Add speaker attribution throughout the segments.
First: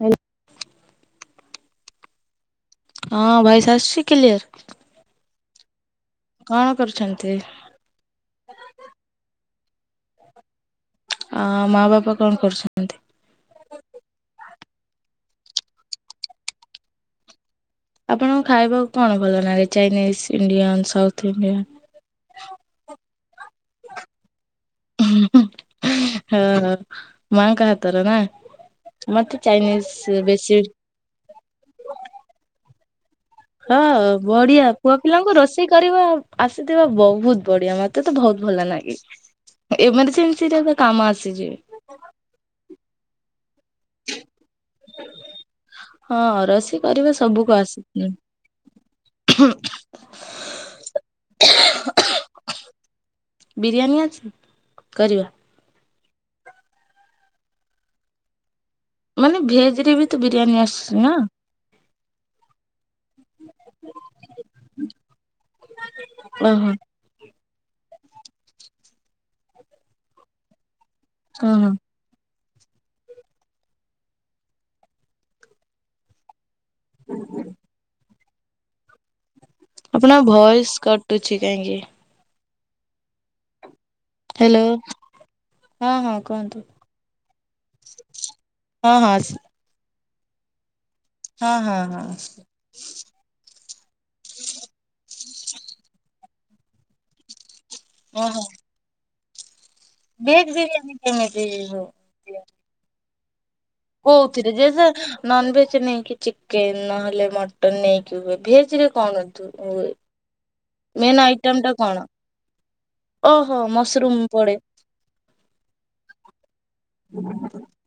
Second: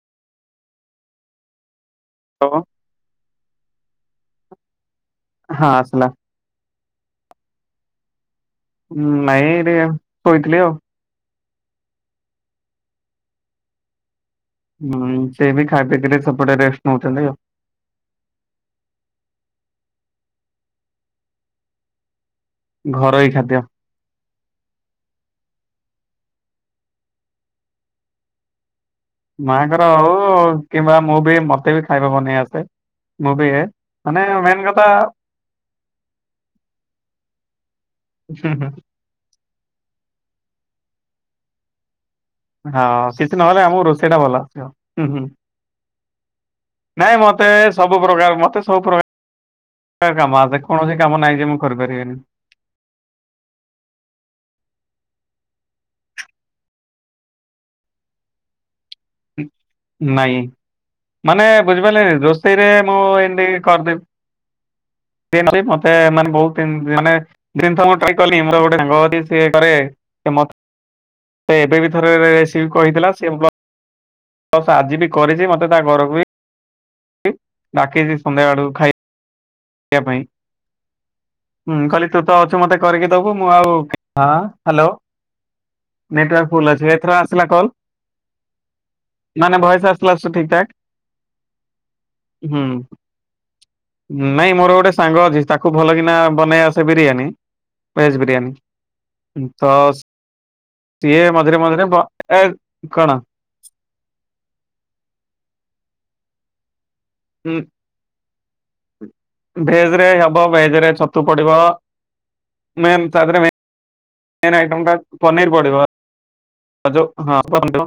Speaker 1: ହେଇ
Speaker 2: [unintelligible]
Speaker 1: ହଁ, ଭାଇସ ଆସୁଛି କ୍ଲିୟର।
Speaker 2: ହଁ, ଆସିଲା।
Speaker 1: କଣ କରୁଛନ୍ତି?
Speaker 2: ନାଇଁ, ଟିକେ ଶୋଇଥିଲି ଆଉ।
Speaker 1: ଆ ମା ବାପା କଣ କରୁଛନ୍ତି?
Speaker 2: ହୁଁ, ସେ ବି ଖାଇ ପିଇକରି ସେପଟେ ରେଷ୍ଟ ନଉଛନ୍ତି ଆଉ।
Speaker 1: ଆପଣଙ୍କୁ ଖାଇବାକୁ କଣ ଭଲ ଲାଗେ? Chinese Indian south Indian.
Speaker 2: ଘରୋଇ ଖାଦ୍ୟ।
Speaker 1: [inaudible] ହୁଁ ହଁ, ମାଙ୍କ ହାତର ନା? ମତେ ଚାଇନିଜ
Speaker 2: ମାଙ୍କର ହଉ
Speaker 1: ବେଶୀ
Speaker 2: କିମ୍ବା ମୁଁ ବି ମତେ ବି ଖାଇବା ବନେଇ ଆସେ। ମୁଁ ବି ଏ
Speaker 1: ହଁ,
Speaker 2: ମାନେ ମେନ୍
Speaker 1: ବଢିଆ
Speaker 2: କଥା
Speaker 1: ପୁଅ ପିଲାଙ୍କୁ ରୋଷେଇ କରିବା ଆସିଥିବା ବହୁତ ବଢିଆ। ମତେ ମତେ ତ ବହୁତ
Speaker 2: ହୁଁ ହୁଁ
Speaker 1: ଭଲ ଲାଗେ, ଏମରଜେନ୍ସିରେ କାମ ଆସିଚି।
Speaker 2: ହଁ, କିଛି ନହେଲେ ଆମକୁ ରୋଷେଇ ଟା ଭଲ ଆସିବ, ହୁଁ ହୁଁ।
Speaker 1: ହଁ ରୋଷେଇ କରିବା
Speaker 2: ନାଇଁ ମତେ
Speaker 1: ସବୁକୁ ଆସେ।
Speaker 2: ସବୁ ପ୍ରକାର, ମତେ ସବୁ ପ୍ରକାର କାମ ଆସେ, କୌଣସି କାମ ନାହିଁ ଯେ ମୁଁ କରିପାରିବିନି।
Speaker 1: ବିରିୟାନୀ ଅଛି? ଯିବା। ମାନ ଭେଜ ରେ ବି ତ
Speaker 2: ନାଇଁ
Speaker 1: ବିରିୟାନୀ ଆସ
Speaker 2: ମାନେ ବୁଝିପାରିଲେ, ରୋଷେଇରେ ମୁଁ ଏମିତି କରି ସେ ମତେ ମାନେ
Speaker 1: ଓହୋ
Speaker 2: ବୋହୁତ ମାନେ ଜିନିଷ ମୁଁ କଲି ମୋର ଗୋଟେ ସାଙ୍ଗ ଅଛି ସେ କରେ ଘରେ
Speaker 1: ହଁ ହଁ।
Speaker 2: [unintelligible] ସେ ବ୍ଲ ଆଜି ବି କରିଚି, ମତେ ତା ଘରକୁ ବି ଡାକିଚି ସନ୍ଧ୍ୟାବେଳକୁ ଖାଇ
Speaker 1: ଆପଣ ଭଏସ କଟୁଚି କାହିଁକି।
Speaker 2: ହୁଁ କହିଲି ତୁ ତ ଅଛୁ ମତେ କରିକି ଦବୁ, ମୁଁ ଆଉ ହଁ, ହ୍ୟାଲୋ
Speaker 1: ହଁ ହଁ
Speaker 2: ନେଟୱାର୍କ
Speaker 1: କୁହନ୍ତୁ
Speaker 2: ଫୁଲ୍ ଅଛି ଏଥର ଆସିଲା କଲ୍।
Speaker 1: ହଁ।
Speaker 2: କ୍ଲାସର ଠିକଠାକ।
Speaker 1: ହଁ ହଁ ହଁ।
Speaker 2: ନାଇଁ ମୋର ଗୋଟେ ସାଙ୍ଗ ଅଛି, ତାକୁ ଭଲ କିିନା ବନେଇ ଆସେ ବିରିୟାନୀ ଭେଜ
Speaker 1: ଓହୋ
Speaker 2: ବିରିୟାନୀ। ପ୍ତଶ
Speaker 1: ଭେଜ ଵିରିୟାନୀ।
Speaker 2: ସିଏ ମଝିରେ ମଝିରେ ବ ଏ କଣ?
Speaker 1: କୋଉଥିରେ ଯେ ସେ ନନଭେଜ ନେଇକି ଚିକେନ ନହେଲେ। ମଟନ ନେଇକି ହୁଏ ଭେଜ ରେ କରନ୍ତୁ ହୁଏ।
Speaker 2: କୋଉ ଭେଜରେ
Speaker 1: ମେନ୍
Speaker 2: ଛତୁ
Speaker 1: ଆଇଟମ
Speaker 2: ପଡିବ,
Speaker 1: ଟା କଣ
Speaker 2: ମେନ ତାଦେହରେ ମେନ
Speaker 1: [unintelligible]
Speaker 2: ମେନ ଆଇଟମଟା ପନୀର୍ ପଡ଼ିବ। ହଁ ଯୋଉ ହଁ କୁହନ୍ତୁ,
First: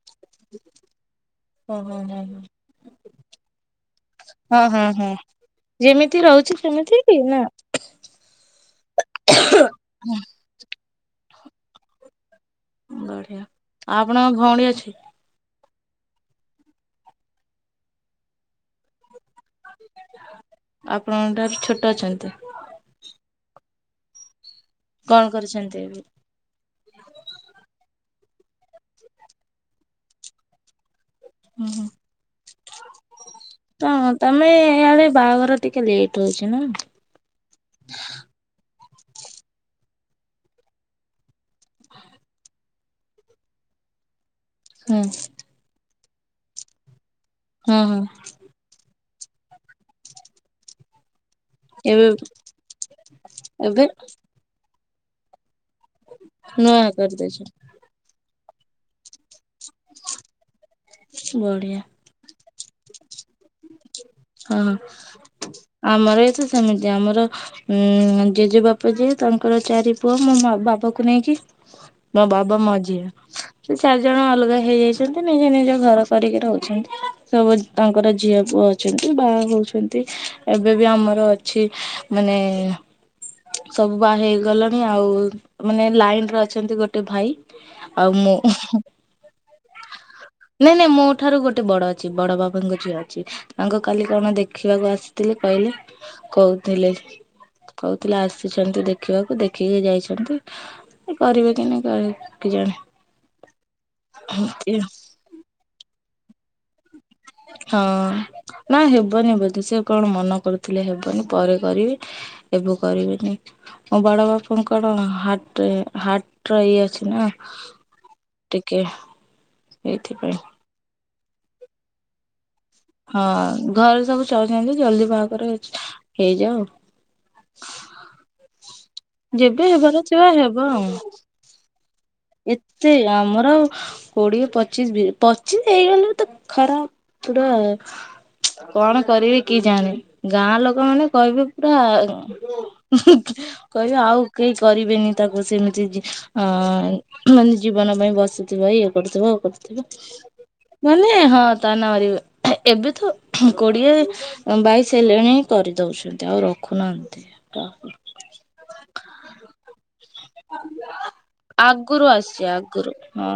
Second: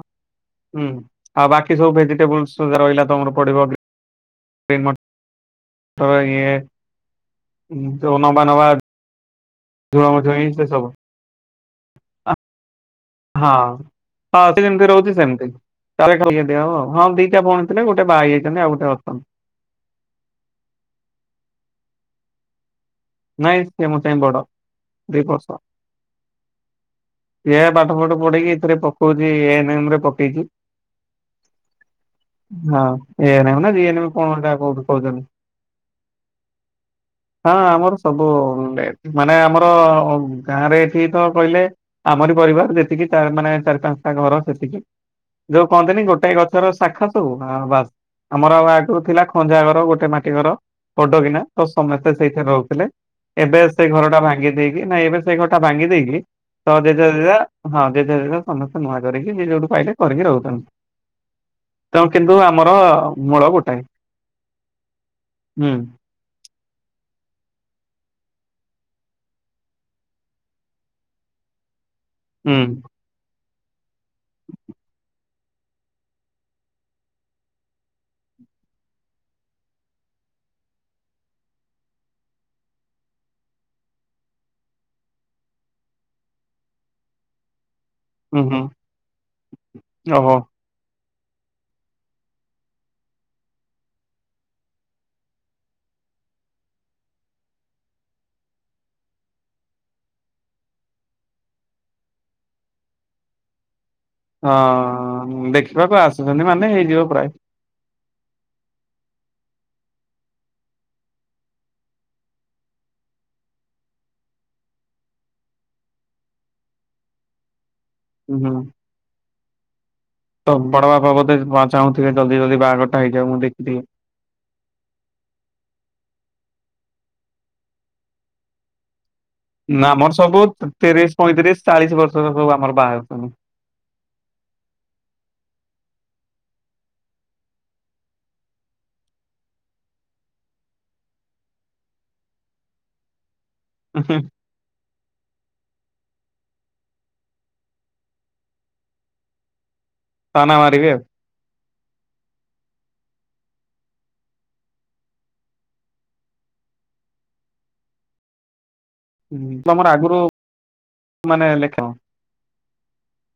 Speaker 2: ହୁଁ ଆଉ ବାକି ସବୁ
Speaker 1: ଓହୋ ହଁ ହଁ।
Speaker 2: ଭେଜିଟେବୁଲସ ରହିଲା ତମର ପଡିବ
Speaker 1: ହଁ
Speaker 2: ଗ୍ରୀନ
Speaker 1: ହଁ, ହଁ
Speaker 2: ମଟର
Speaker 1: ଯେମିତି
Speaker 2: ଇଏ
Speaker 1: ରହୁଛି ସେମିତି କି ନା ଆଃହଁ।
Speaker 2: ଝୁଅ ସେଇଁ ସବୁ।
Speaker 1: ବଢିଆ।
Speaker 2: ହଁ,
Speaker 1: ଆପଣଙ୍କ
Speaker 2: ହଁ
Speaker 1: ଭଉଣୀ
Speaker 2: ସେ ଯେମିତି
Speaker 1: ଅଛି
Speaker 2: ରହୁଚି ସେମତି। ତାହେଲେ [unintelligible] ହଁ ଦିଟା ଭଉଣୀ ଥିଲେ ଗୋଟେ ବାହାହେଇ ଯାଇଛନ୍ତି ଆଉ ଗୋଟେ ଅଛନ
Speaker 1: ଆପଣଙ୍କ ଠାରୁ ଛୋଟ ଅଛନ୍ତି?
Speaker 2: ନାଇଁ ସେ ମୋ ଠୁ ବଡ
Speaker 1: କଣ
Speaker 2: ଦୁଇ ବର୍ଷ।
Speaker 1: କରିଛନ୍ତି ଏବେ?
Speaker 2: ଏହା ପାଠ ଫାଠ ପଢେଇକି ଏଥିରେ ପକୋଉଚି ଏ ନ ଏମ ରେ ପକେଇଚି।
Speaker 1: ହୁଁ।
Speaker 2: ହଁ ଏ ଏନ୍ ଏମ୍ ନା ଜି ଏନ୍ ଏମ୍
Speaker 1: ତମର
Speaker 2: କଣ
Speaker 1: ତମେ
Speaker 2: ହେଟା କୋଉଠି
Speaker 1: ଇଆଡେ
Speaker 2: କହୁଛନ୍ତି
Speaker 1: ବାହାଘର ଟିକେ ଲେଟ୍ ହୋଉଚି ନା।
Speaker 2: ହଁ ଆମର ସବୁ ଲେଟ, ମାନେ ଆମର ଗାଁରେ ଏଠି ତ କହିଲେ। ଆମରି ପରିବାର ଯେତିକି ଚା ମାନେ ଚାରି ପାଞ୍ଚଟା ଘର ସେତିକି।
Speaker 1: ହୁଁ।
Speaker 2: ଯୋଉ କହନ୍ତିନି ଗୋଟେ ଗଛର ଶାଖା ସବୁ ହଁ ବାସ ଆମର ଆଠୁ ଥିଲା। ଖଞ୍ଜା ଘର ଗୋଟେ ମାଟି ଘର ବଡ କିିନା ତ
Speaker 1: ଏବେ
Speaker 2: ସମସ୍ତେ ସେଇଠାରେ ରହୁଥିଲେ। ଏବେ ସେ ଘର ଟା ଭାଙ୍ଗି ଦେଇେଇକି, ନାଇ ଏବେ ସେଇ ଘର ଟା ଭାଙ୍ଗି ଦେଇକି ତ
Speaker 1: ନୂଆ
Speaker 2: ଯେଝା
Speaker 1: କରିଦେଇଛ
Speaker 2: ଯେଝା ହଁ, ଯେ ଯାହାର ଯେଝା ସମସ୍ତେ ନୂଆ କରିକି, ଯିଏ ଯୋଉଠୁ ପାଇଲେ କରିକି ରହୁଚନ୍ତି।
Speaker 1: ବଢିଆ।
Speaker 2: ଏଣୁ କିନ୍ତୁ ଆମର ମୂଳ ଗୋଟାଏ।
Speaker 1: ହଁ,
Speaker 2: ହୁଁ
Speaker 1: ଆମର ଏ ତ ସେମିତି ଆମର ହୁଁ, ଜେଜେବାପା ଯିଏ ତାଙ୍କର ଚାରି ପୁଅ ମୋ ବାବାକୁ ନେଇକି। ମୋ
Speaker 2: ହୁଁ
Speaker 1: ବାବା ମାଝିଆ। ସେ ଚାରିଜଣ ଅଲଗା ହେଇଯାଇଛନ୍ତି, ନିଜେ ନିଜ ଘର କରିକି ରହୁଛନ୍ତି, ସବୁ ତାଙ୍କର ଝିଅ ପୁଅ ଅଛନ୍ତି। ଯେମିତି ବାହା ହୋଉଚନ୍ତି ଏବେ ବି ଆମର ଅଛି ମାନେ ସବୁ ବାହା ହେଇଗଲେଣି ଆଉ ମାନେ ଲାଇନରେ ଅଛନ୍ତି ଗୋଟେ ଭାଇ। ଆଉ ମୁଁ ହୁଁ
Speaker 2: ଓହୋ।
Speaker 1: ନାଇଁ ନାଇଁ ମୋ ଠାରୁ ଗୋଟେ ବଡ ଅଛି, ବଡ ବାବାଙ୍କ ଝିଅ ଅଛି। ତାଙ୍କୁ କାଲି କଣ ଦେଖିବାକୁ ଆସିଥିଲେ, କହିଲେ କହୁଥିଲେ। କହୁଥିଲେ ଆସିଛନ୍ତି ଦେଖିବାକୁ, ଦେଖିକି ଯାଇଛନ୍ତି। କରିବେ କି ନାଇ [unintelligible] କେଜାଣି। ଏମିତି
Speaker 2: ହଁ, ଦେଖିବାକୁ ଆସୁଛନ୍ତି ମାନେ ହେଇଯିବ ପ୍ରାୟ।
Speaker 1: ହଁ ନା ହେବନି ବୋଧେ? ସେ କଣ ମନା କରୁଥିଲେ, ହେବନି ପରେ କରିବେ। ଏବେ କରିବେନି। ମୋ ବଡ ବାପାଙ୍କର ହାର୍ଟରେ ହାର୍ଟ ର ଇଏ ଅଛି ନା।
Speaker 2: ହୁଁ।
Speaker 1: ଟିକେ, ସେଇଥିପାଇଁ।
Speaker 2: ହଁ, ବଡ ବାପା ବୋଧେ ଚାହୁଁଥିବେ, ଜଲଦି ଜଲଦି ବାହାଘର
Speaker 1: ହଁ ଘରେ ସବୁ ଚାହୁଛନ୍ତି, ଜଲଦି ବାହାଘର ହେଇ ହେଇଯାଉ। ଯେବେ
Speaker 2: ନା
Speaker 1: ହେବାର
Speaker 2: ଆମର
Speaker 1: ଥିବ
Speaker 2: ସବୁ
Speaker 1: ହେବ
Speaker 2: ତିରିଶ
Speaker 1: ଆଉ।
Speaker 2: ପଇଁତିରିଶ ଚାଳିଶ ବର୍ଷ
Speaker 1: ଏତେ ଆମର କୋଡିଏ ପଚିଶ ବି ପଚିଶ ହେଇଗଲେ ତ ଖରାପ ପୁଡ଼ା ଆଉ। କଣ କରିବି କି ଜାଣି, ଗାଁ ଲୋକମାନେ କହିବେ ପୁରା ହୁଁ କହିବେ ଆଉ କେହି କରିବେନି, ତାକୁ ସେମିତି ଜି ଅଁ ମାନେ ଜୀବନ ପାଇଁ, ବସିଥିବ ଇଏ କରୁଥିବ କରୁଥିବ।
Speaker 2: ତାନା ମାରିବେ ଆଉ
Speaker 1: ମାନେ ହଁ ତା ନାଁ [unintelligible] ଏବେ ତ କୋଡ଼ିଏ ବାଇଶ ହେଲେଣି କରିଦଉଛନ୍ତି, ଆଉ ରଖୁନାହାନ୍ତି କାହାକୁ?
Speaker 2: ହୁଁ ତୁ ଆମର ଆଗୁ
Speaker 1: ଆଗରୁ ଆସିଚି, ଆଗରୁ ହଁ।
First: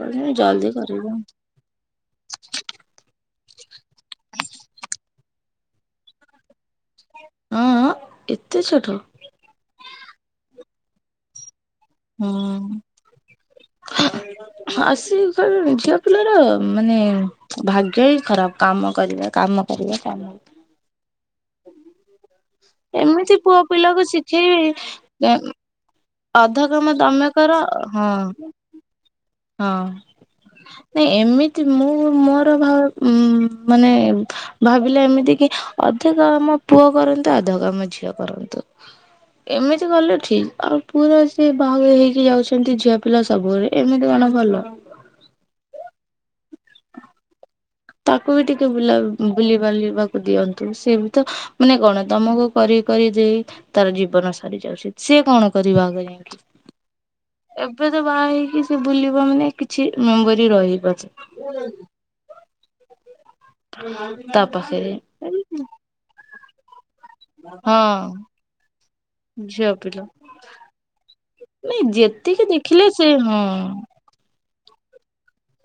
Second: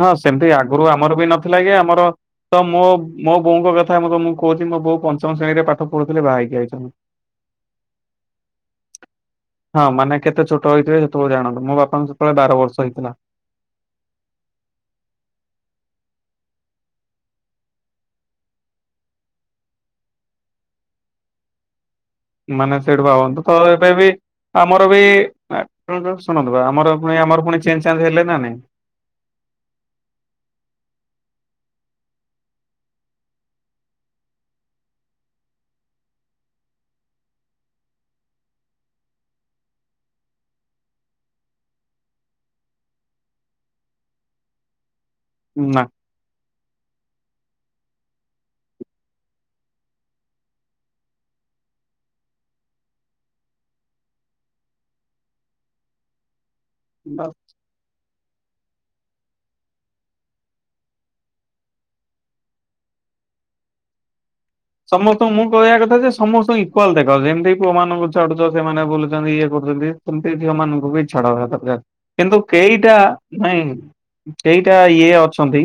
Speaker 2: ହଁ ସେମିତି
Speaker 1: ଜଲ୍ଦି
Speaker 2: ଆଗରୁ ଆମର
Speaker 1: କରିବେ।
Speaker 2: ବି ନ ଥି ସେଥିଲାଗି ଆମର ତ ମୋ ମୋ ବୋଉଙ୍କ କଥା ମୁଁ ତମକୁ କହୁଛି, ମୋ ବୋଉ ପଞ୍ଚମ ଶ୍ରେଣୀରେ ପା ଠ ପଢୁଥିଲେ, ବାହା ହେଇକି ଆଇଛନ୍ତି।
Speaker 1: ଆଁ - ଆଁ ଏତେ ଛୋଟ।
Speaker 2: ହଁ ମାନେ କେତେ ଛୋଟହେଇଥିବେ, ସେତେବେଳେ ଜାଣନ୍ତୁ। ମୋ ବା
Speaker 1: ହୁଁ। ଆସିକି ଘରୁ ଝିଅ ପିଲାର ମାନେ, ଭାଗ୍ୟ ହିଁ ଖରାପ କାମ କରିବେ କାମ। କରିିବ କାମ।
Speaker 2: ମାନେ ସେଇଠୁ
Speaker 1: ଏମିତି
Speaker 2: ଭାବନ୍ତୁ,
Speaker 1: ପୁଅ
Speaker 2: ତ ଏବେ
Speaker 1: ପିଲାକୁ
Speaker 2: ବି ଆମର ବି
Speaker 1: ଶିଖେଇବେ
Speaker 2: [unintelligible] ଶୁଣନ୍ତୁ ବା
Speaker 1: ଅଧା କାମ
Speaker 2: ଆମର ପୁଣି,
Speaker 1: ତମେ
Speaker 2: ଆମର
Speaker 1: କର
Speaker 2: ପୁଣି ଚେଞ୍ଜ ଚାଞ୍ଜ
Speaker 1: ହଁ
Speaker 2: ହେଲେ ନା ନାଇଁ।
Speaker 1: ହଁ ନାଇଁ ଏମିତି ମୁଁ ମୋର ଭା ମାନେ ଭାବିଲେ ଏମିତି କି, ଅଧେ କାମ ପୁଅ କରନ୍ତୁ, ଅଧେ କାମ ଝିଅ କରନ୍ତୁ। ଏମିତି କଲେ ଠିକ, ଆଉ ପୁରା ସେ ବାହା ହେଇକି ଯାଉଛନ୍ତି ଝିଅ ପିଲା ସବୁ କରିବେ। ଏମି ଇଏ କଣ ଭଲ?
Speaker 2: ନା।
Speaker 1: ତାକୁ ବି ଟିକେ ବୁଲା ବୁଲି ବାଲିବାକୁ ଦିଅନ୍ତୁ, ସିଏ ବି ତ ମାନେ କଣ ତମକୁ କରି କରି ଦେଇ ତାର ଜୀବନ ସରିଯାଉଛି। ସେ କଣ କରିବ ଆଗ ଯାଇକି।
Speaker 2: [unintelligible]
Speaker 1: ଏବେ ତ ବାହା ହେଇକି ସେ ବୁଲିବ ମାନେ, କିଛି ମେମୋରି ରହିବ ହୁଁ ତା ପାଖେ
Speaker 2: ସମସ୍ତଙ୍କୁ ମୁଁ କହିଆ କଥା ଯେ, ସମସ୍ତଙ୍କୁ ଇ କୁଆଲ ଦେଖ ଯେମିତି, ପୁଅ ମାନଙ୍କୁ
Speaker 1: ହଁ
Speaker 2: ଛାଡୁଛ ସେମାନେ ବୁଲୁଛନ୍ତି ଇଏ
Speaker 1: ଝିଅ
Speaker 2: କରୁଛନ୍ତି,
Speaker 1: ପିଲା
Speaker 2: ସେମିତି ଝିଅମାନଙ୍କୁ ବି ଛାଡିବା ଦରକାର।
Speaker 1: ନାଇଁ
Speaker 2: କିନ୍ତୁ
Speaker 1: ଯେତିକି ଦେଖିଲେ
Speaker 2: କେଇଟା
Speaker 1: ସେ ହଁ
Speaker 2: ନାଇଁ କେଇଟା ଇଏ ଅଛନ୍ତି,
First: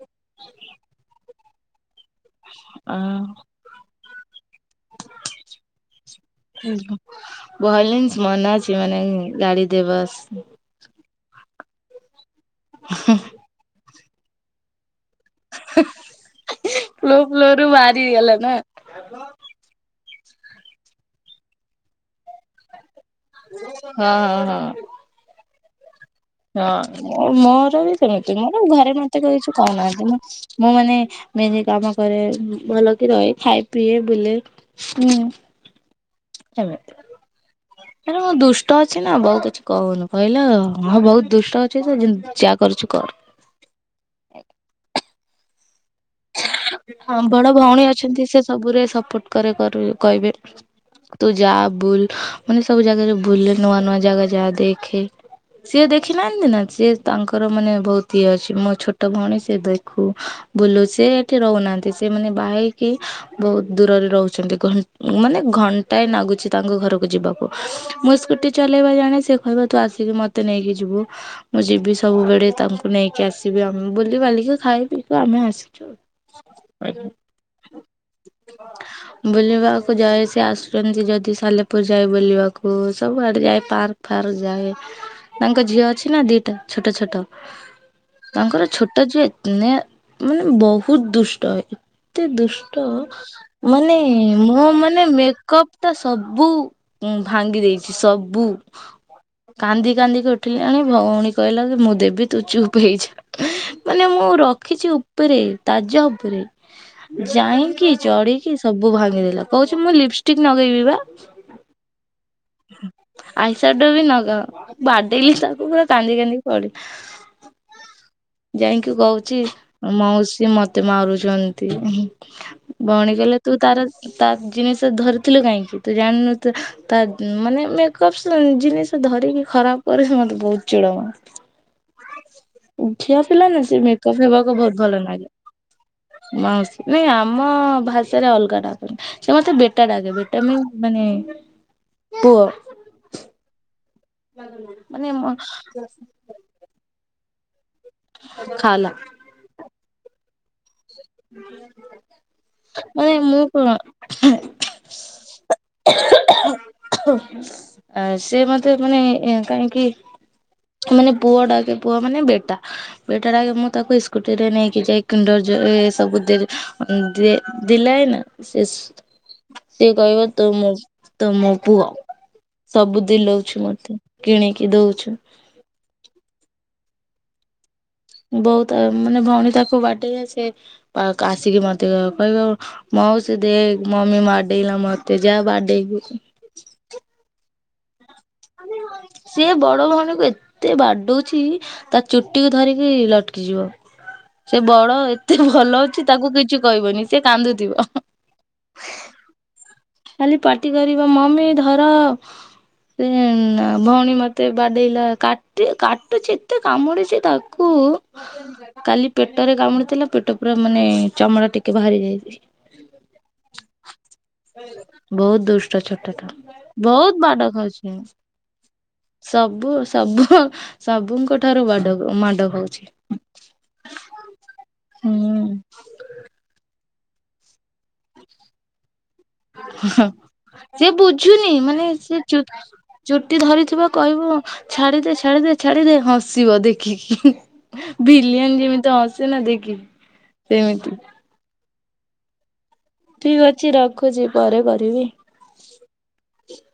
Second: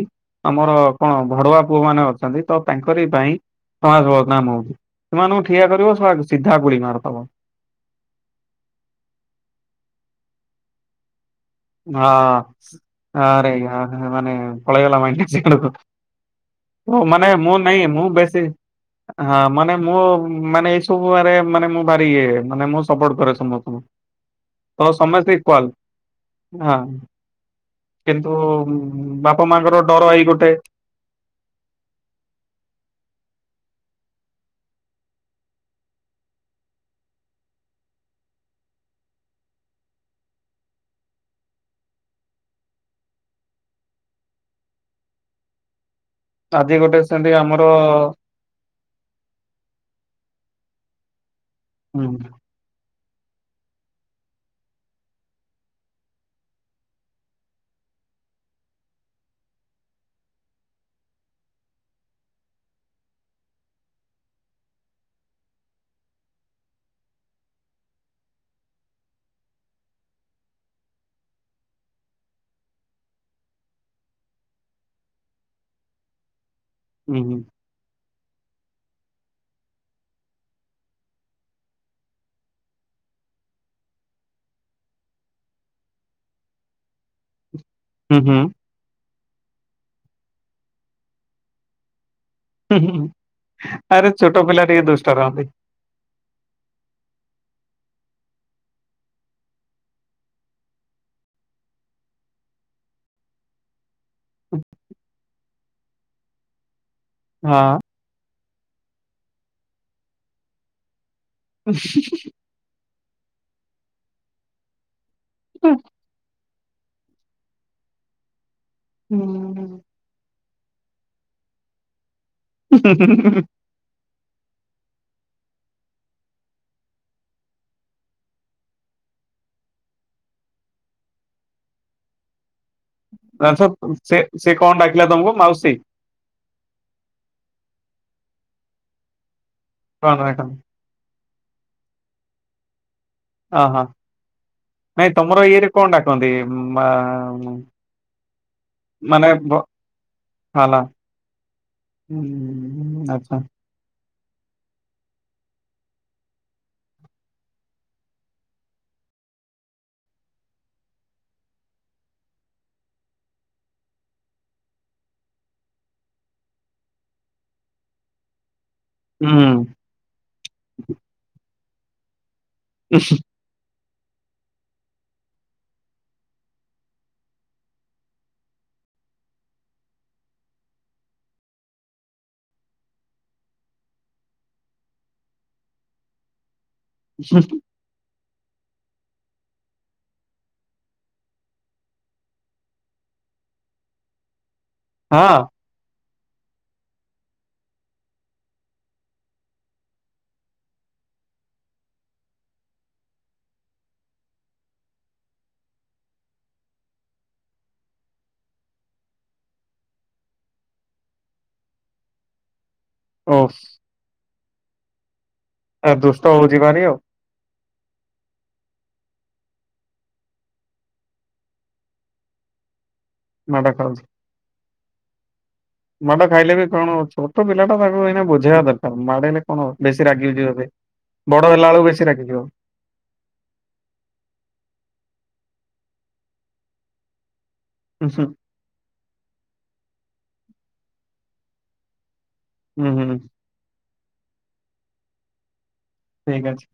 Speaker 2: ଆମର କଣ ଭଡୁଆ ପୁଅ ମାନେ ଅଛନ୍ତି ତ
Speaker 1: ଆ
Speaker 2: ତାଙ୍କରି ପାଇଁ ସମାଜ ବାଦନାମ ହଉଚି, ସେମାନଙ୍କୁ ଠିଆ କରିବ ଶଳା! ସିଧା ଗୁଳି ମାରିଦବ ହଁ
Speaker 1: ଭଲେସ ମନେ ଅଛି ମାନେ ଗାଳି ଦେବ ବାସ୍ [unintelligible]
Speaker 2: ହଁ- ହଁ ରେ ମାନେ ପଳେଇଗଲା ମାଇଣ୍ଡ [unintelligible]
Speaker 1: ଫ୍ଲୋ
Speaker 2: ମାନେ
Speaker 1: ଫ୍ଲୋ
Speaker 2: ମୁଁ
Speaker 1: ରୁ
Speaker 2: ନାଇଁ
Speaker 1: ବାହାରି
Speaker 2: ମୁଁ
Speaker 1: ଗଲା
Speaker 2: ବେସ୍
Speaker 1: ନା
Speaker 2: ହଁ ମାନେ ମୁଁ ମାନେ ଏଇ ସବୁରେ ମାନେ ମୁଁ ଭାରି ଇଏ। ମାନେ ମୁଁ ସପୋର୍ଟ କରେ। ସମସ୍ତଙ୍କୁ।
Speaker 1: ହଁ ହଁ ହଁ।
Speaker 2: ତ ସମସ୍ତେ ଇକ୍ୱାଲ।
Speaker 1: ହଁ ମୋର ବି
Speaker 2: କିନ୍ତୁ
Speaker 1: ସେମିତି। ମୋର ଘରେ ମତେ କେହି
Speaker 2: ବାପା
Speaker 1: କିଛି
Speaker 2: ମାଙ୍କର ଡର
Speaker 1: କହୁନାହାନ୍ତି।
Speaker 2: ଏଇ ଗୋଟେ
Speaker 1: ମୁଁ ମୁଁ ମାନେ ମେନ କାମ କରେ। ଭଲକି ରହେ, ଖାଏ, ପିଏ ବୁଲେ। ହୁଁ। [unintelligible] ହେଟା କଣ ଦୁଷ୍ଟ ଅଛି ନା ବୋଉ କିଛି କହୁନି। କହିଲା ହଁ ବହୁତ ଦୁଷ୍ଟ ଅଛି ସେ ଯାହା କରୁଚି କରୁ।
Speaker 2: ଆଜି ଗୋଟେ
Speaker 1: ହଁ
Speaker 2: ସେମିତି
Speaker 1: ବଡ
Speaker 2: ଆମର
Speaker 1: ଭଉଣୀ ଅଛନ୍ତି, ସେ ସବୁରେ ସପୋର୍ଟ କରେ କରୁ କହିବେ। ତୁ ଯା ବୁଲ୍
Speaker 2: ହୁଁ
Speaker 1: ମାନେ ସବୁ ଜାଗା ରେ ବୁଲ୍। ନୂଆ ନୂଆ ଜାଗା ଯା ଦେଖେ। ସିଏ ଦେଖିନାହାନ୍ତି ନା। ସିଏ ତାଙ୍କର ମାନେ ବହୁତ ଇଏ ଅଛି ମୋ ଛୋଟ ଭଉଣୀ ସିଏ ଦେଖୁ। ବୁଲୁ। ସେ ଏଠି ରହୁନାହାନ୍ତି, ସେମାନେ ବାହା ହେଇକି ବହୁତ ଦୂରରେ ରହୁଛନ୍ତି। ଘ ମାନେ ଘଣ୍ଟାଏ ନାଗୁଛି ତାଙ୍କ ଘରକୁ ଯିବାକୁ। ମୁଁ ସ୍କୁଟି ଚଲେଇବା ଜାଣେ। ସେ କହିବେ ତୁ ଆସିକି ମତେ ନେଇକି ଯିବୁ। ମୁଁ ଯିବି ସବୁବେଳେ ତାଙ୍କୁ ନେଇକି ଆସିବି। ଆମେ ବୁଲି ବାଲିକି ଖାଇ ପିଇକି ଆମେ ଆସିବୁ।
Speaker 2: ହୁଁ ହୁଁ।
Speaker 1: [unintelligible] ବୁଲିବାକୁ ଯାଏ। ସେ ଆସୁଛନ୍ତି ଯଦି ସାଲେପୁର ଯାଏ ବୁଲିବାକୁ। ସବୁଆଡେ ଯାଏ ପାର୍କ ଫାର୍କ ଯାଏ। ତାଙ୍କ ଝିଅ ଅଛି ନା ଦିଟା ଛୋଟ ଛୋଟ।
Speaker 2: ହୁଁ ହୁଁ
Speaker 1: ତାଙ୍କର ଛୋଟ ଝିଅ [unintelligible] ମାନେ ବହୁତ ଦୁଷ୍ଟ ଏତେ ଦୁ
Speaker 2: ହୁଁ
Speaker 1: ଷ୍ଟ,
Speaker 2: ହୁଁ
Speaker 1: ମାନେ
Speaker 2: ଆରେ ଛୋଟ ପିଲା
Speaker 1: ମୋ
Speaker 2: ଟିକେ
Speaker 1: ମାନେ
Speaker 2: ଦୁଷ୍ଟ ରହନ୍ତି।
Speaker 1: ମେକପ୍ ଟା ସବୁ ଭାଙ୍ଗି ଦେଇଚି, ସବୁ। କାନ୍ଦି କାନ୍ଦିକି ଉଠିଲାଣି। ଭଉଣୀ କହିଲା କି ମୁଁ ଦେବି ତୁ ଚୁପ୍ ହେଇଯା। ମାନେ ମୁଁ ରଖିଚି ଉପରେ ତାଜା ଉପରେ।
Speaker 2: ହଁ।
Speaker 1: ଯାଇଁକି ଚଢିକି ସବୁ ଭାଙ୍ଗିଦେଲା। କହୁଚି ମୁଁ ଲିପଷ୍ଟିକ ଲଗେଇବି ବା।
Speaker 2: [inaudible]
Speaker 1: ଆଇସାଡୋ ବି ନଗାଅ। ବାଡେଇଲି ତାକୁ ପୁରା କାନ୍ଦି କାନ୍ଦି [unintelligible] ଯାଇଁକି କହୁଚି ମାଉସୀ ମତେ ମାରୁଚନ୍ତି। ଭଉଣୀ କହିଲେ ତୁ ତାର ତା ଜିନିଷ ଧରିଥିଲୁ କାହିଁକି? ତୁ ଜାଣିନୁ ତୁ ତା ମାନେ ମେକଅପ୍ ଜିନିଷ ଧରିକି ଖରାପ କରିଚି। ସେ ମତେ ବହୁତ ଚିଡ଼ ମାଡେ। ଝିଅ ପିଲା ନା ସେ ମେକଅପ୍ ହେବାକୁ ଭଲ
Speaker 2: ପିଲା
Speaker 1: ଲାଗେ
Speaker 2: ତମକୁ ମାଉସୀ
Speaker 1: ମାଉସୀ ନାଇଁ ଆମ ଭାଷାରେ ଅଲଗା ଡାକ। ସେ ମତେ ବେଟା
Speaker 2: କଣ
Speaker 1: ଡାକେ। ବେଟା
Speaker 2: ଡାକନ୍ତି?
Speaker 1: ମିନ୍ ମାନେ ପୁଅ।
Speaker 2: ଅହୋ।
Speaker 1: ମାନେ
Speaker 2: ନାଇଁ ତମର ଇଆଡେ କଣ ଡାକନ୍ତି? ମା
Speaker 1: [unintelligible]
Speaker 2: ମାନେ ଭ। ହାଲୋ।
Speaker 1: ମାନେ
Speaker 2: ଆଚ୍ଛା
Speaker 1: ମୁଁ କଣ। [inaudible] ଆ ସିଏ ମତେ ମାନେ କାହିଁକି ମାନେ ପୁଅ ଡାକେ। ପୁଅ ମାନେ ବେଟା। ବେଟା ଡାକେ ମୁଁ ତାକୁ ସ୍କୁଟି ରେ ନେଇକି ଯାଇ କିଣ୍ଡର ଜଏ ତାକୁ ଦେ ଦିଏ ଦିଲାଏ ନା। ସେ
Speaker 2: ହୁଁ।
Speaker 1: ସିଏ କହିବ ତୁ ମୋ ତୁ ମୋ ପୁଅ। ସବୁ ଦିଲଉ ଉଚୁ ମତେ। କିଣିକି ଦଉଚୁ। ବହୁତ ମାନେ ଭଉଣୀ ତାକୁ ବାଡେଇ ସେ ଆସିକି ମତେ କହିବ ମାଉସୀ ଦେଖ ମମି ବାଡେଇଲା ମତେ ଯା ବାଡେଇବୁ।
Speaker 2: ହୁଁ ହୁଁ।
Speaker 1: ସିଏ ବଡ ଭଉଣୀ କୁ ଏତେ ବାଡଉଚି ତା ଚୁଟିକୁୁ ଧରିକି ଲଟକି ଯିବ। ସେ ବଡ
Speaker 2: ହଁ
Speaker 1: ଏତେ ଭଲ ଅଛି ତାକୁ କିଛି କହିବନି ସେ କାନ୍ଦୁଥିବ। ଖାଲି ପାଟି କରିବ ମମି ଧର। ଉମ୍ ଆଁ ଭଉଣୀ ମତେ ବାଡେଇଲା କାଟି କାଟୁଛି ଏତେ କାମୁଡିଛି ତା କୁ କାଲି ପେଟରେ କାମୁଡିଥିଲା ପେଟ ପୁରା ମାନେ ଚମଡ଼ା ଟିକେ ବାହାରି ଯାଇଛି।
Speaker 2: ଓଫ୍।
Speaker 1: ବହୁତ ଦୁଷ୍ଟ
Speaker 2: ଏ
Speaker 1: ଛୋଟ ଟା।
Speaker 2: ହଉଛି ଭାରି ଆଉ
Speaker 1: ବହୁତ ବାଡ ଖାଉଛି। ସବୁ ସବୁ ସବୁଙ୍କ ଠାରୁ ବାଡ ମାଡ ଖାଉଛି।
Speaker 2: ମାଡ ଖାଉଚି।
Speaker 1: ହୁଁ।
Speaker 2: ମାଡ ଖାଇଲେ ବି କଣ ଛୋଟ ପିଲାଟା ମାଡ କୁ ଏଇନା ବଝେଇବା ଦରକାର ମାଡ଼ ହେଲେ କଣ ହବ? ବେଶୀ ରାଗିଯିବ। ସେ
Speaker 1: ବୁଝୁନି
Speaker 2: ବଡ ହେଲା
Speaker 1: ମାନେ
Speaker 2: ବେଳକୁ ବେଶୀ
Speaker 1: ସେ ଚୁ
Speaker 2: ରାଗିଯିବ।
Speaker 1: ଚୁଟି ଧରିଥିବ କହିବ ଛାଡିଦେ ଛାଡିଦେ ଛାଡିଦେ ହଁସିବ ଦେଖିକି।
Speaker 2: ହୁଁ ହୁଁ
Speaker 1: ଭିଲିଆନ୍ ଯେମିତି ହସେ ନା ଦେଖିକି ସେମିତି।
Speaker 2: ହୁଁ ହୁଁ।
Speaker 1: ଠିକ୍ ଅଛି ରଖୁଛି ପରେ କରିବି।
Speaker 2: ଠିକ୍ ଅଛି।